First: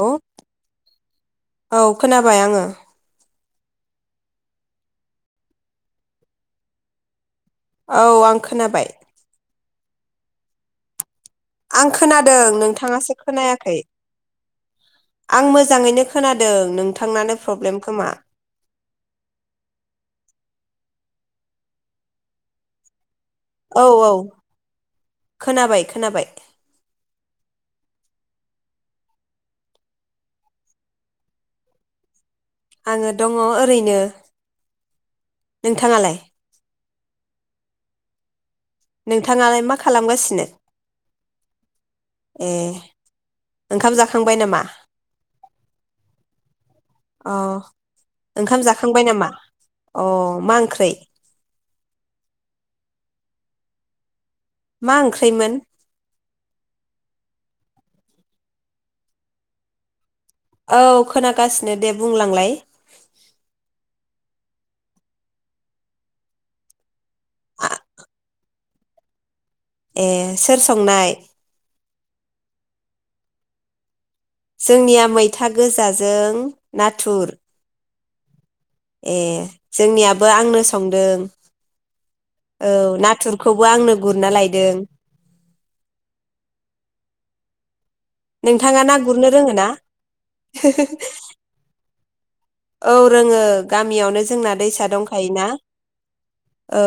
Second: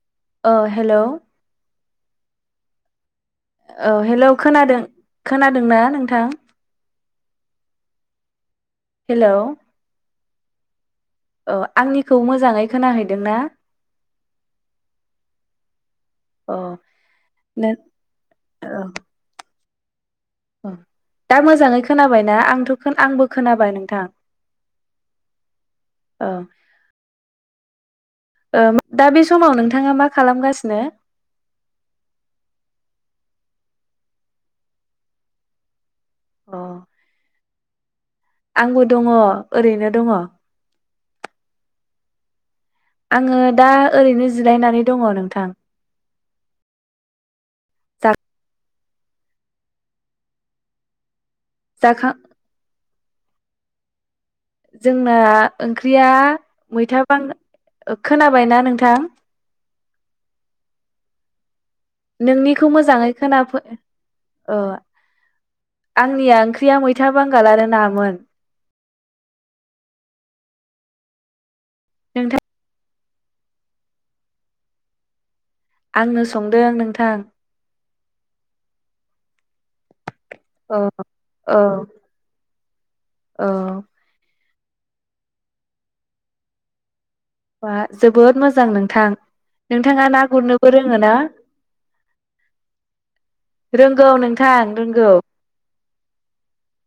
औ ओ हेलौ औ खोनाबाय आंङो औ हेलौ खोनादों खोनादों ना नोंथां औ आं खोनाबाय हेलौ औ आं आंनिखौ खोनादों मोजाङै नोंथांङासो खोनाहैदोंना खोनायाखै आं मोजांङैनो अ खोनादों नोंथांनानो नो प्रब्लेम खोमा औ औ दा मोजांङै खोनाबायना आंथ आंबो खोनाबाय औ नोंथां औ खोनाबाय खोनाबाय औ ओ दा बे समाव नोंथाङा मा खालामगासिनो आङो दंङ ओरैनो नोंथाङालाय अ आंबो दंङ नोंथाङालाय मा ओरैनो दंङ [inaudible] खालामगासिनो ए आङो दा ओंखाम ओरैनो जाखांबाय नामा जिरायनानै दङ नोंथां। अ ओंखाम जाखांबाय नामा अ मा ओंख्रै? जाखा मा जोंना ओंख्रैमोन ओंख्रिया मैथा बां खोनाबायना नोंथां? औ खोनागासि नोंनिखौ मोजाङै खोना ओ आंनिया ओंख्रिया मैथा बांगाल आरो आ- नामोन। ए सोर संनाय? नोंथां जोंनिया मै था आंनो गोजाजों संदों नोंथां नाथुर। ए जोंनिया बो आंनो औ संदों औ औ औ नाथुरखौबो आंनो गुरना लाय दों [inaudible] बा जोबोद मोजां नोंथाङा ना नोंथां गुरनो रोङो ना नोंथाङा ना गुरनोबो रोङो ना [unintelligible] औ रोङो रोंगौ गामियावनो जोंना नोंथां दैसा रोंगौ दंखायोना औ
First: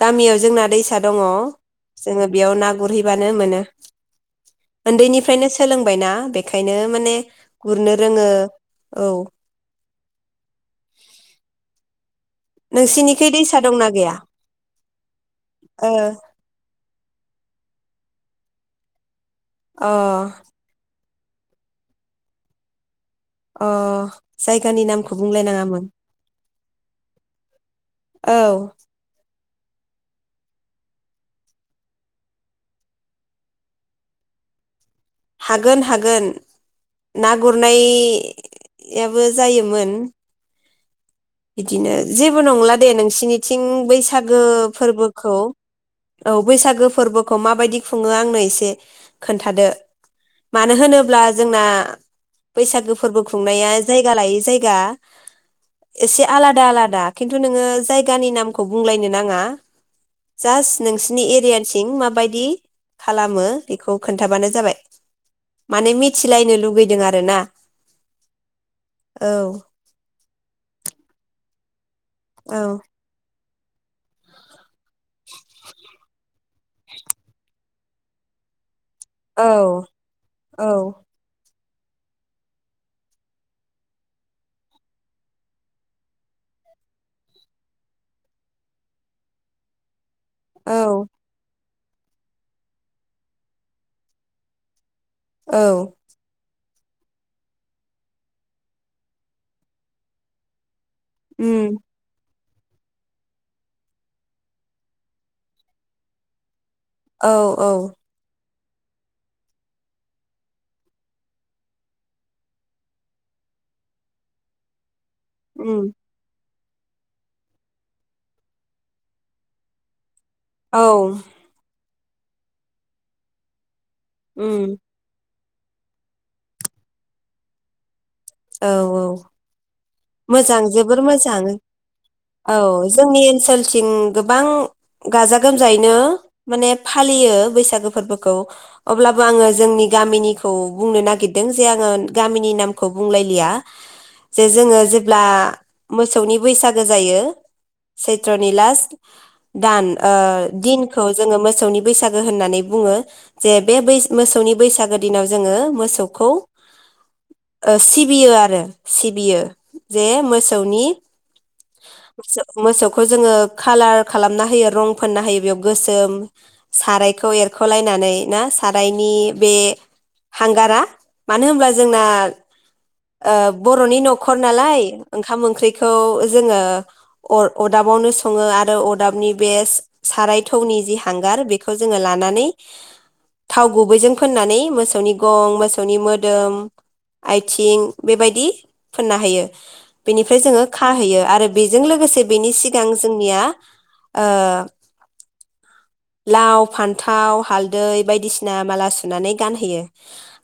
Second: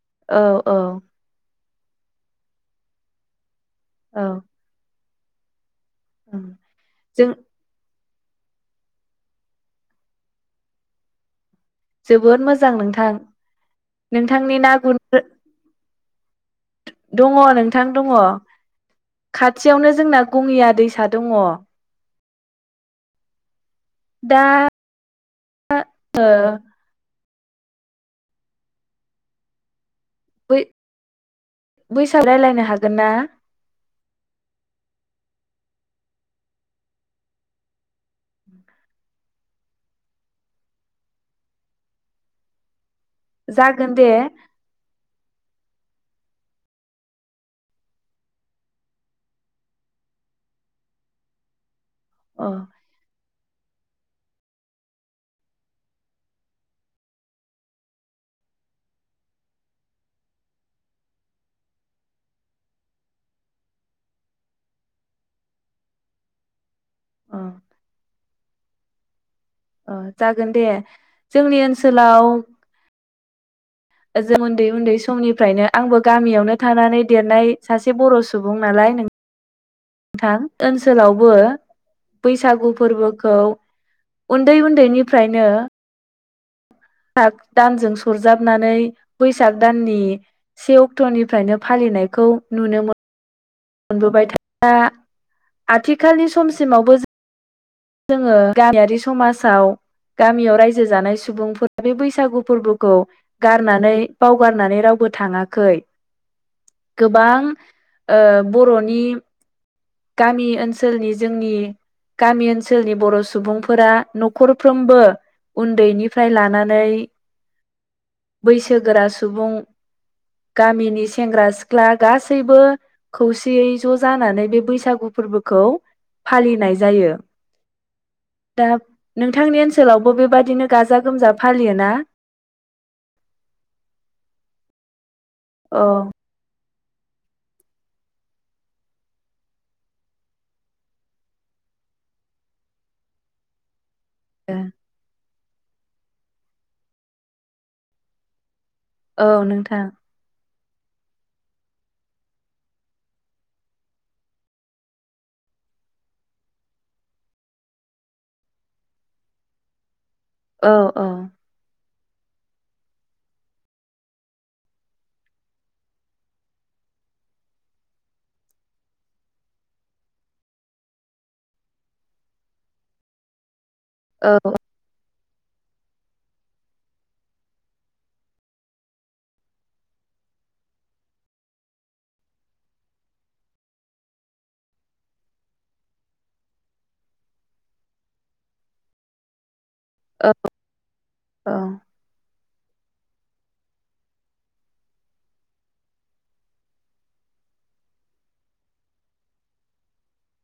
गामियाव औ जोंना औ दैसा दङ। जोङो बेयाव ना गुरहैबानो मोनो। ओं उन्दैनिफ्रायनो सोलोंबायना बेखायनो माने जों गुरनो रोङो औ [inaudible] जोबोद मोजां नोंथां नोंसिनिखै दैसा दंना गैया नोंथांनि ना गुर ओ दङ नोंथां दङ। अ खाथियावनो जोंना गङिया दैसा दङ। अ दा जायगानि नामखौ बुंलायनाङामोन। ओ औ बै बैसा रायलायनो हागोन ना? हागोन हागोन ना गुरनायाबो जायोमोन। बिदिनो जेबो नंला। दे नोंसिनिथिं जागोन दे बैसागो फोरबोखौ औ बैसागो फोरबोखौ माबायदि खुङो आंनो एसे खोन्थादो मानो होनोब्ला जोंना अ बैसागो फोरबो खुंनाया जायगा लायै जायगा एसे आलादा आलादा खिन्थु नोङो जायगानि नामखौ बुंलायनो नाङा जास्ट नोंसिनि एरियाथिं माबायदि खालामो बेखौ खोन्थाबानो जाबाय माने मिथिलायनो लुुगै दों आरोना। अ औ। अ जागोन दे जोंनि ओनसो सोलाव औ [unintelligible] उन्दै उन्दै समनिफ्रायनो आंबो गामियावनो थानानै देरनाय सासे बर' सुबुं नालाय नों औ। नोंथां औ ओनसोलावबो बैसागु फोरबोखौ उन्दै उन्दैनिफ्रायनो [unintelligible] दानजों सरजाबनानै बैसाग दाननि औ से अक्ट'निफ्रायनो फालिनायखौ नुनो मो मोनबोबाय [unintelligible] औ आथिखालनि समसि सिमावबो जोङो गामियारि समाजाव गामियाव रायजो जानाय उम सुबुंफोरा बे बैसागु फोरबोखौ गारनानै बाव गारनानै रावबो थाङाखै। औ गोबां औ ओ बर'नि गामि ओनसोलनि जोंनि गामि ओनसोलनि बर' सुबुंफोरा न'खरफ्रोमबो उम उन्दैनिफ्राय लाना नै बैसोगोरा सुबुं गामिनि औ सेंग्रा सिख्ला गासैबो खौसेयै ज' जानानै बे उम बैसागु फोरबो खौ फालिनाय जायो। दा औ औ नोंथांनि ओनसोल मोजां जोबोर मोजां औ जोंनि ओनसोलथिं गोबां गाजा औ गोमजायैनो माने फालियो बैसागो फोरबोखौ अब्लाबो आङो जोंनि गामिनिखौ बुंनो नागिरदों जे आङो गामिनि नामखौ बुंलायलिया। जे जोङो जेब्ला मोसौनि बैसागो जायो सैत्रनि लास औ दान नोंथां ओ दिनखौ जोङो मोसौनि बैसागो होननानै बुङो जे बे मोसौनि बैसागो दिनाव जोङो मोसौखौ सिबियो आरो सिबियो। जे औ मोसौनि औ मोसौखौ जोङो खालार खालामना होयो रं फोनना होयो बेयाव गोसोम सारायखौ एरख'लायनानै ना सारायनि बे हांगारा मानो होनब्ला जोंना बर'नि औ न'खर ओंखाम ओंख्रिखौ जोङो अरदाबावनो सङो आरो अरदाबनि बे साराय थौनि जि हांगार बेखौ जोङो लानानै थाव गुबैजों फोननानै मोसौनि गं मोसौनि मोदोम आथिं बेबायदि फोनना हायो। औ बेनिफ्राय जोङो खाहैयो आरो औ बेजों लोगोसे बेनि सि सिगां जोंनिया ओ लाव फान्थाव हालदै बायदिसिना माला सुनानै गानहोयो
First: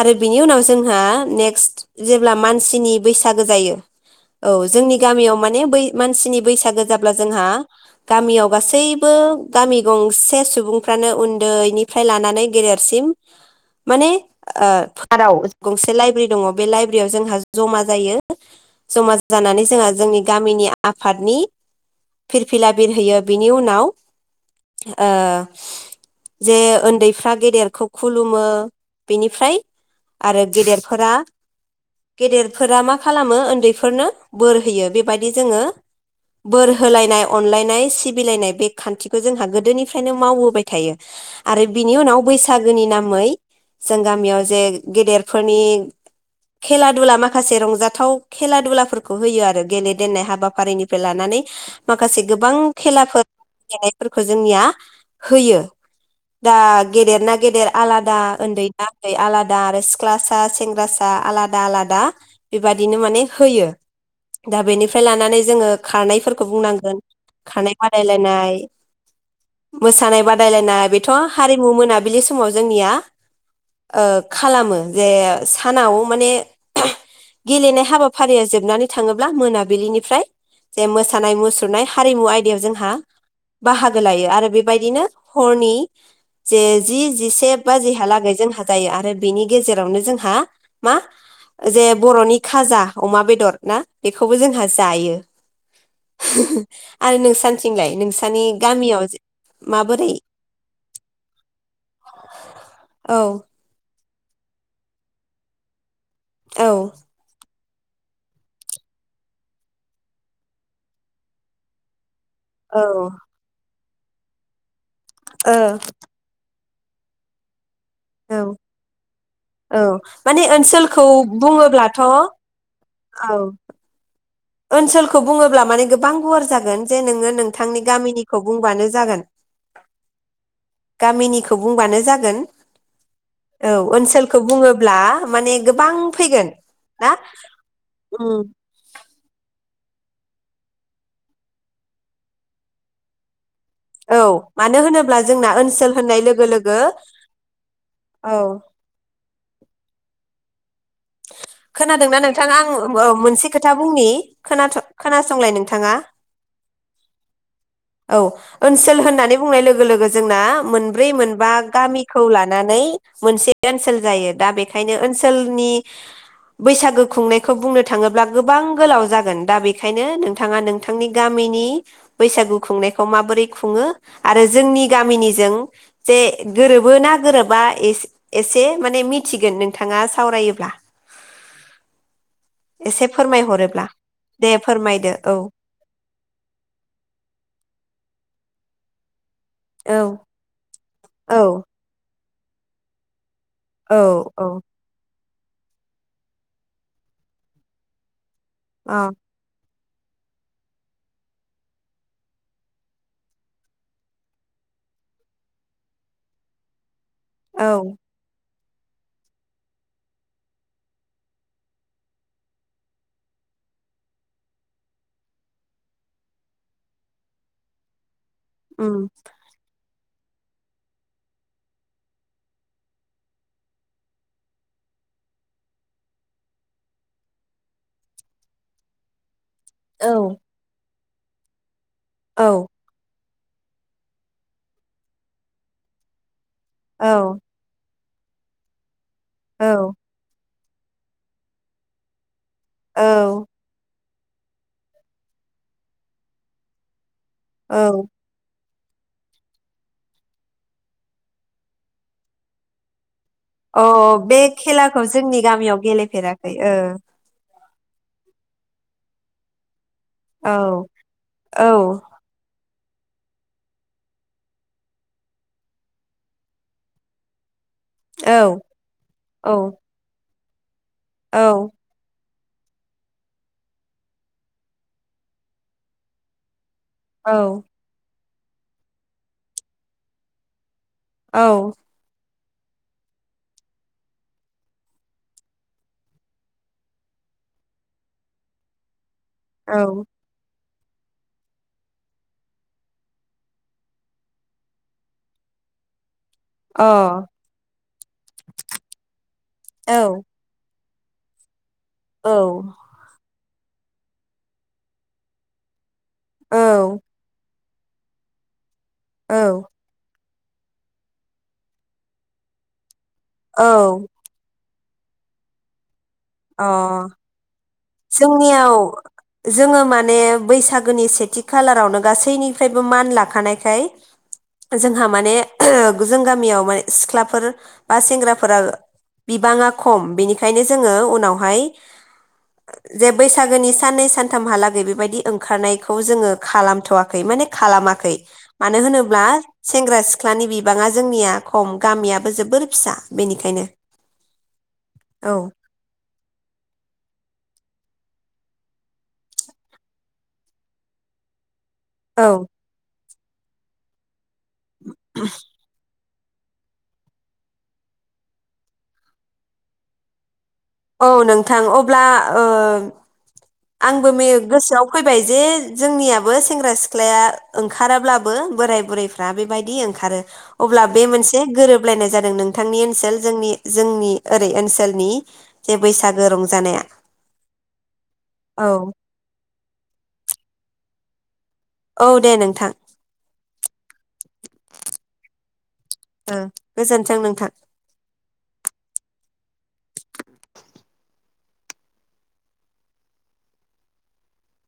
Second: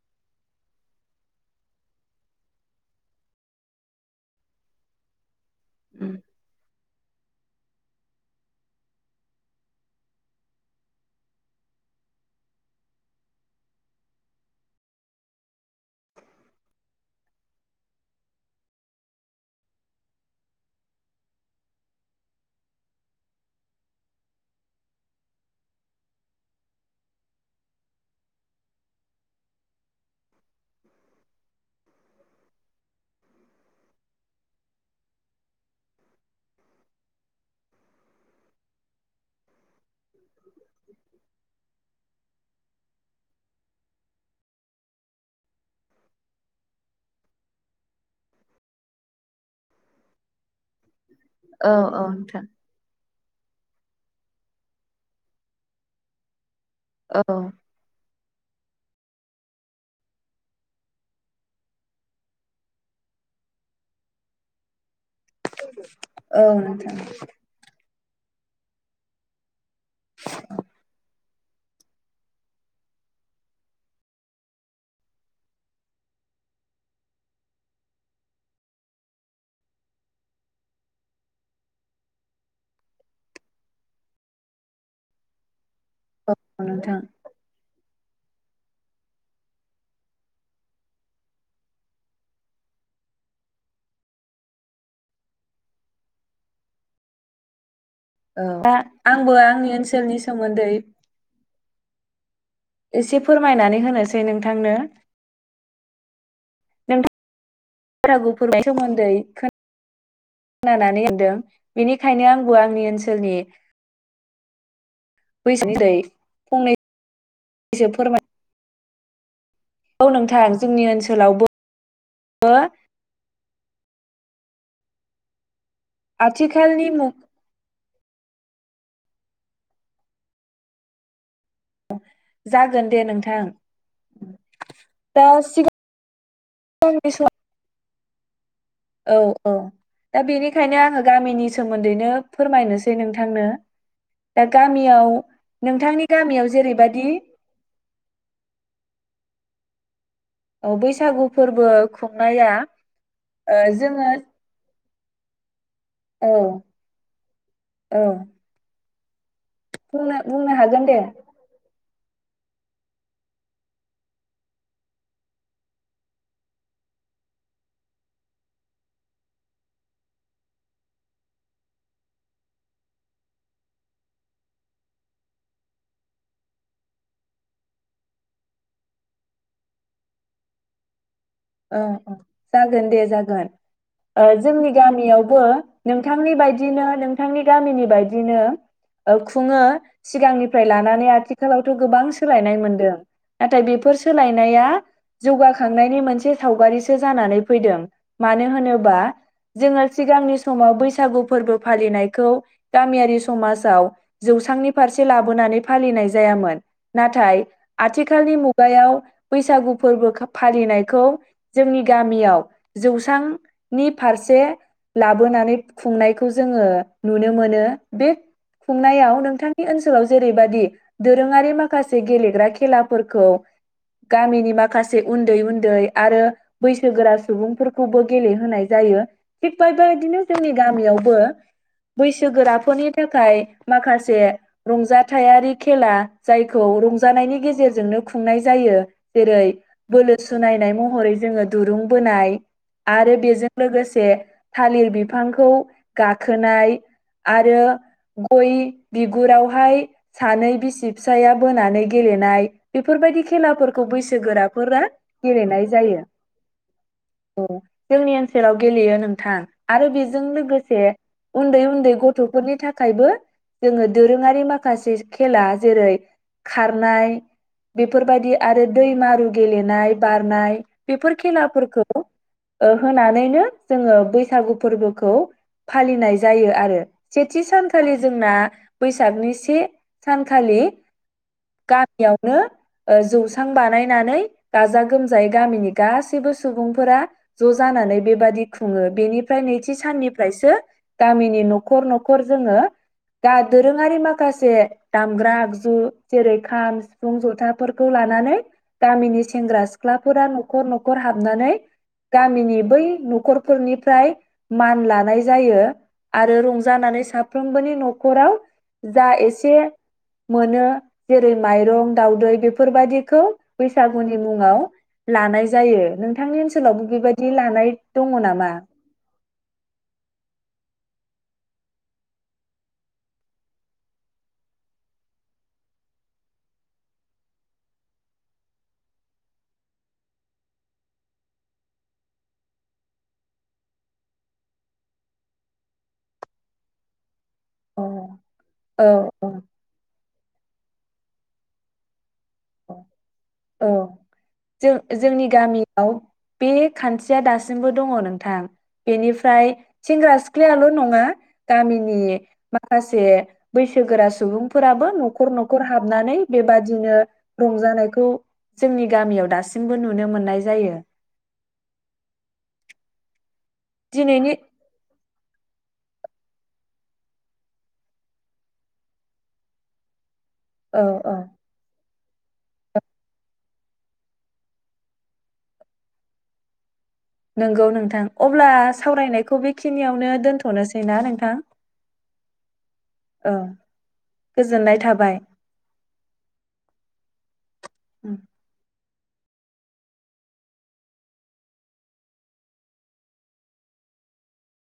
आरो बिनि उनाव जोंहा नेक्स्ट जेब्ला मानसिनि बैसागो जायो औ जोंनि गामियाव माने बै मानसिनि बैसागो जाब जोंहा गामियाव गासैबो गामि गंसे से सुबुंफ्रानो उन्दैनिफ्राय लानानै गेदेरसिम माने ओ फाराव गंसे लाइब्रेरि दङ बे लाइब्रेरियाव जोंहा जमा जायो जमा जानानै जोंहा जोंनि गामिनि आफादनि फिरफिला बिरहोयो बिनि उनाव ओ जे उन्दैफ्रा गेदेरखौ खुलुमो बेनिफ्राय आरो गेदेफोरा गेदेरफोरा मा खालामो उन्दैफोरनो बोर होयो बे जो बोर होलायनाय अनलायनाय सिबिलानाय बे खान्थिखौ जोंहा गोदोनि बेखायनो मावबाय थायो आरो बिनि उनाव बैस बैसागोनि नामै जों गामियाव जे गेदेरफोरनि खेला दुला माखासे रंजाथाव खेला दुलाफोरखौ होयो आरो गेले देननाय हाबा हाारिनिफ्राय लानानै औ औ माखासे नोंथां गोबां खेलाफोर गेलेनायफोरखौ जोंनिया होयो। दा औ गेदेर ना गेदेर आलादा। उन्दैना उन्दै आलादा आरो सिख्ला सा सेंग्रासा आलादा- आलादा बेबादिनो माने होयो दा बेनिफ्राय फ्राय लानानै जोङो खारनायफोरखौ औ नोंथां बुंनांगोन खार बादायलायनाय मोसानाय बादायलायनाया बेथ' हारिमु मोनाबिलि समाव जोंनिया ओ खालामो जे सानाव माने गेलेनाय हाबाफारिया जोबनानै थाङोब्ला मोनाबिलिनिफ्राय जे मोसानाय मुसुरनाय हारिमु आयदायाव जोंहा बाहागो लायो आरो बेबायदिनो हरनि जे औ नोंथां जि जिसे बाजि हा लागै जोंहा जायो आरो बिना गेजेरावनो जोंहा मा जे बर'नि‌ खाजा अमा बेदर ना बेखौबो जोंहा जायो [unintelligible] आरो नोंसानि थिंलाय नोंसानि औ दा गामियाव आंबो आंनि माबोरै ओनसोलनि सोमोन्दै एसे औ फोरमायनानै होनो सै नोंथांनो औ। [unintelligible] फोरमायनायनि सोमोन्दै खोना नानै मोनदों बिनि बेखायनो आंबो औ आंनि ओनसोलनि ओ बैसोनि दायो फंनै इसे फोरमाय औ औ माने नोंथां जोंनि ओनसोलखौ ओनसोलावबो बुङोब्लाथ' औ ओनसोलखौ बुङोब्ला माने गोबां गुवार जागोन आथिखालनि जे मुग नोङो नोंथांनि गामिनि खौ बुंबानो जागोन गामिनि खौ बुंबानो जागोन दे नोंथां औ ओनसोलखौ बुङोब्ला दा माने गोबां फैगोन ना? सिगांनि सम उम औ औ दा बेनिखायनो आङो गामिनि सोमोन्दैनो फोरमायनोसै नोंथांनो औ दा मानो गामियाव होनोब्ला जोंना ओनसोल नोंथांनि होननाय गामियाव लोगो लोगो जेरैबादि औ [inaudible] बैसागु फोरबो खोनादोंना खुंनाया नोंथांङा आं ओ मोनसे ओ खोथा जोङो बुंनि खोनाथ' खोनासंलाय नों थांङा औ औ ओनसोल होननानै बुंनाय लोगो लोगो बुंनो जोंना बुंनो हागोन दे मोनब्रै मोनबा गामि खौ लानानै मोनसे ओनसोल जायो दा बेखायनो ओनसोलनि बैसागु खुंनायखौ बुंनो थाङोब्ला गोबां गोलाव जागोन दा बेखायनो नोंथाङा नोंथांनि गामिनि बैसागु खुंनायखौ माबोरै खुङो आरो जोंनि गामिनिजों जे गोरोबो ना गोरोबा एसे एसे माने मिथिगोन नोंथाङा सावरायोब्ला। ओ ओ जागोन दे एसे जागोन फोरमायहरोब्ला ओ दे जोंनि फोरमायदो औ गामियावबो नोंथांनि बायदिनो नोंथांनि गामिनि बायदिनो ओ खुत खुङो औ सिगांनिफ्राय लानानै औ आथिखालावथ' गोबां सोलायनाय मोनदों। नाथाय बेफोर औ सोलायनाया जौगाखांनायनि मोनसे सावगारिसो जानानै फैदों। मानो होनोबा अ जोङो सिगांनि समाव बैसागु फोरबो फालिनायखौ गामियारि समाजाव जौसांनि फारसे लाबोनानै फालिनाय जायामोन। नाथाय औ आथिखालनि मु खुगायाव बैसागु फोरबो फालिनायखौ जोंनि गामियाव जौस्रांनि फारसे लाबोनानै खुंनायखौ जोङो नुनो मोनो बे उम खुंनायाव नोंथांनि ओनसोलाव जेरैबायादि दोरोङारि माखासे गेलेग्रा खेलाफोरखौ गामिनि माखासे उन्दै उन्दै आरो बैसोगोरा सुबुंफोरखौबो गेलेहोनाय जायो। थिग औ बायबायदिनो जोंनि गामियाव बो औ बैसोगोराफोरनि थाखाय माखासे रंजाथायारि खेला जायखौ रंजानायनि औ गेजेरजोंनो खुंनाय जायो जेरै औ बोलो सुनाय महरै जोङो दुरुं बोनाय आरो बेजों औ लोगोसे थालिर बिफांखौ गाखोनाय आरो गय बिगुरावहाय सानै बिसि फिसाया बोनानै गेलेनाय बेफोरबायदि खेलाफोरखौ बैसोगोराफोरा गेलेनाय राव जायो। गेलेफेराखै औ जोंनि ओनसोलाव गेलेयो नोंथां आरो बेजों लोगोसे औ उन्दै उन्दै औ गथ'फोरनि थाखाय थाखायबो जोङो दोरोङारि माखासे खेला जेरै खारनाय बेफोरबायदि औ आरो दै मारु औ गेलेनाय बारनाय बेफोर औ खेलाफोरखौ ओ होनानैनो जोङो बैसागु फोरबोखौ फालिनाय जायो आरो औ सेथि सानखालि जोंना बैसागनि से सानखालि औ नों ओ जौस्रां बानायनानै गा गोमजायै गामिनि गासैबो सुबुंफोरा ज' जानानै बेबादि खुङो बेनि फ्राय अ नैथि साननिफ्रायसो गामिनि न'खर न'खर जोङो दा दोरोङारि माखासे दामग्रा आगजु जेरै औ खाम सिफुं जथाफोरखौ लानानै गामिनि सेंग्रा सिख्ला फोरा नखर न' खर हाबनानै गामिनि बै न'खर फोरनिफ्राय मान लानाय जायो आरो औ रंजानानै साफ्रोमबोनि न'खराव जा एसे औ मोनो जेरै माइरं, दावउदै बेफोरबायदि खौ औ बैसागुनि मुङाव लानाय जायो। नों थांनि ओनसोलावबो अ बेबायदि लानाय दङ नामा? जोंनियाव जोङो माने बैसागोनि सेथि खालारावनो गासैनिफ्रायबो मान लाखानायखाय जोंहा माने जों गामियाव मान सिख्लाफोर बा सेंग्राफोरा बिबाङा खम बेनिखायनो जोङो उनावहाय जे बैसागोनि साननै सानथामहालागै बेबायदि ओंखारनायखौ जोङो खालामथ'वा खै माने औ खालामाखै मानो औ होनोब्ला सेंग्रा-सि ख्लानि बिबाङा जोंनिया खम गामिया औ जों जोंनि औ गामियाव बे खान्थिया दासिम बो दङ नोंथां बेनिफ्राय सेंग्रा सिख्लायल' नङा गामिनि औ माखासे बैसोगोरा सुबुं फोराबो न'खर न'खर हाबनानै बेबादिनो रंजानायखौ जोंनि गामियाव दासिमबो नुनो मोननाय जायो औ नोंथां अब्ला ओ आंबो मे दिनैनि गोसोआव फै फैबाय जे जोंनियाबो सेंग्रा सिख्लाया ओंखाराब्लाबो बोराय बुरैफ्रा बेबायदि ओंखारो। औ अब्ला बे औ मोनसे गोरोबलायनाय जादों नोंथांनि ओनसोल जोंनि जोंनि ओरै ओनसोलनि जे बैसागो रंजानाया। नोंगौ नोंथां अब्ला औ सावरायनायखौ बेखिनियावनो दोनथ'नोसैना नों थां औ दे नोंथां [unintelligible] गोजोननाय थाबाय ओ गोजोन्थों नोंथां। [unintelligible]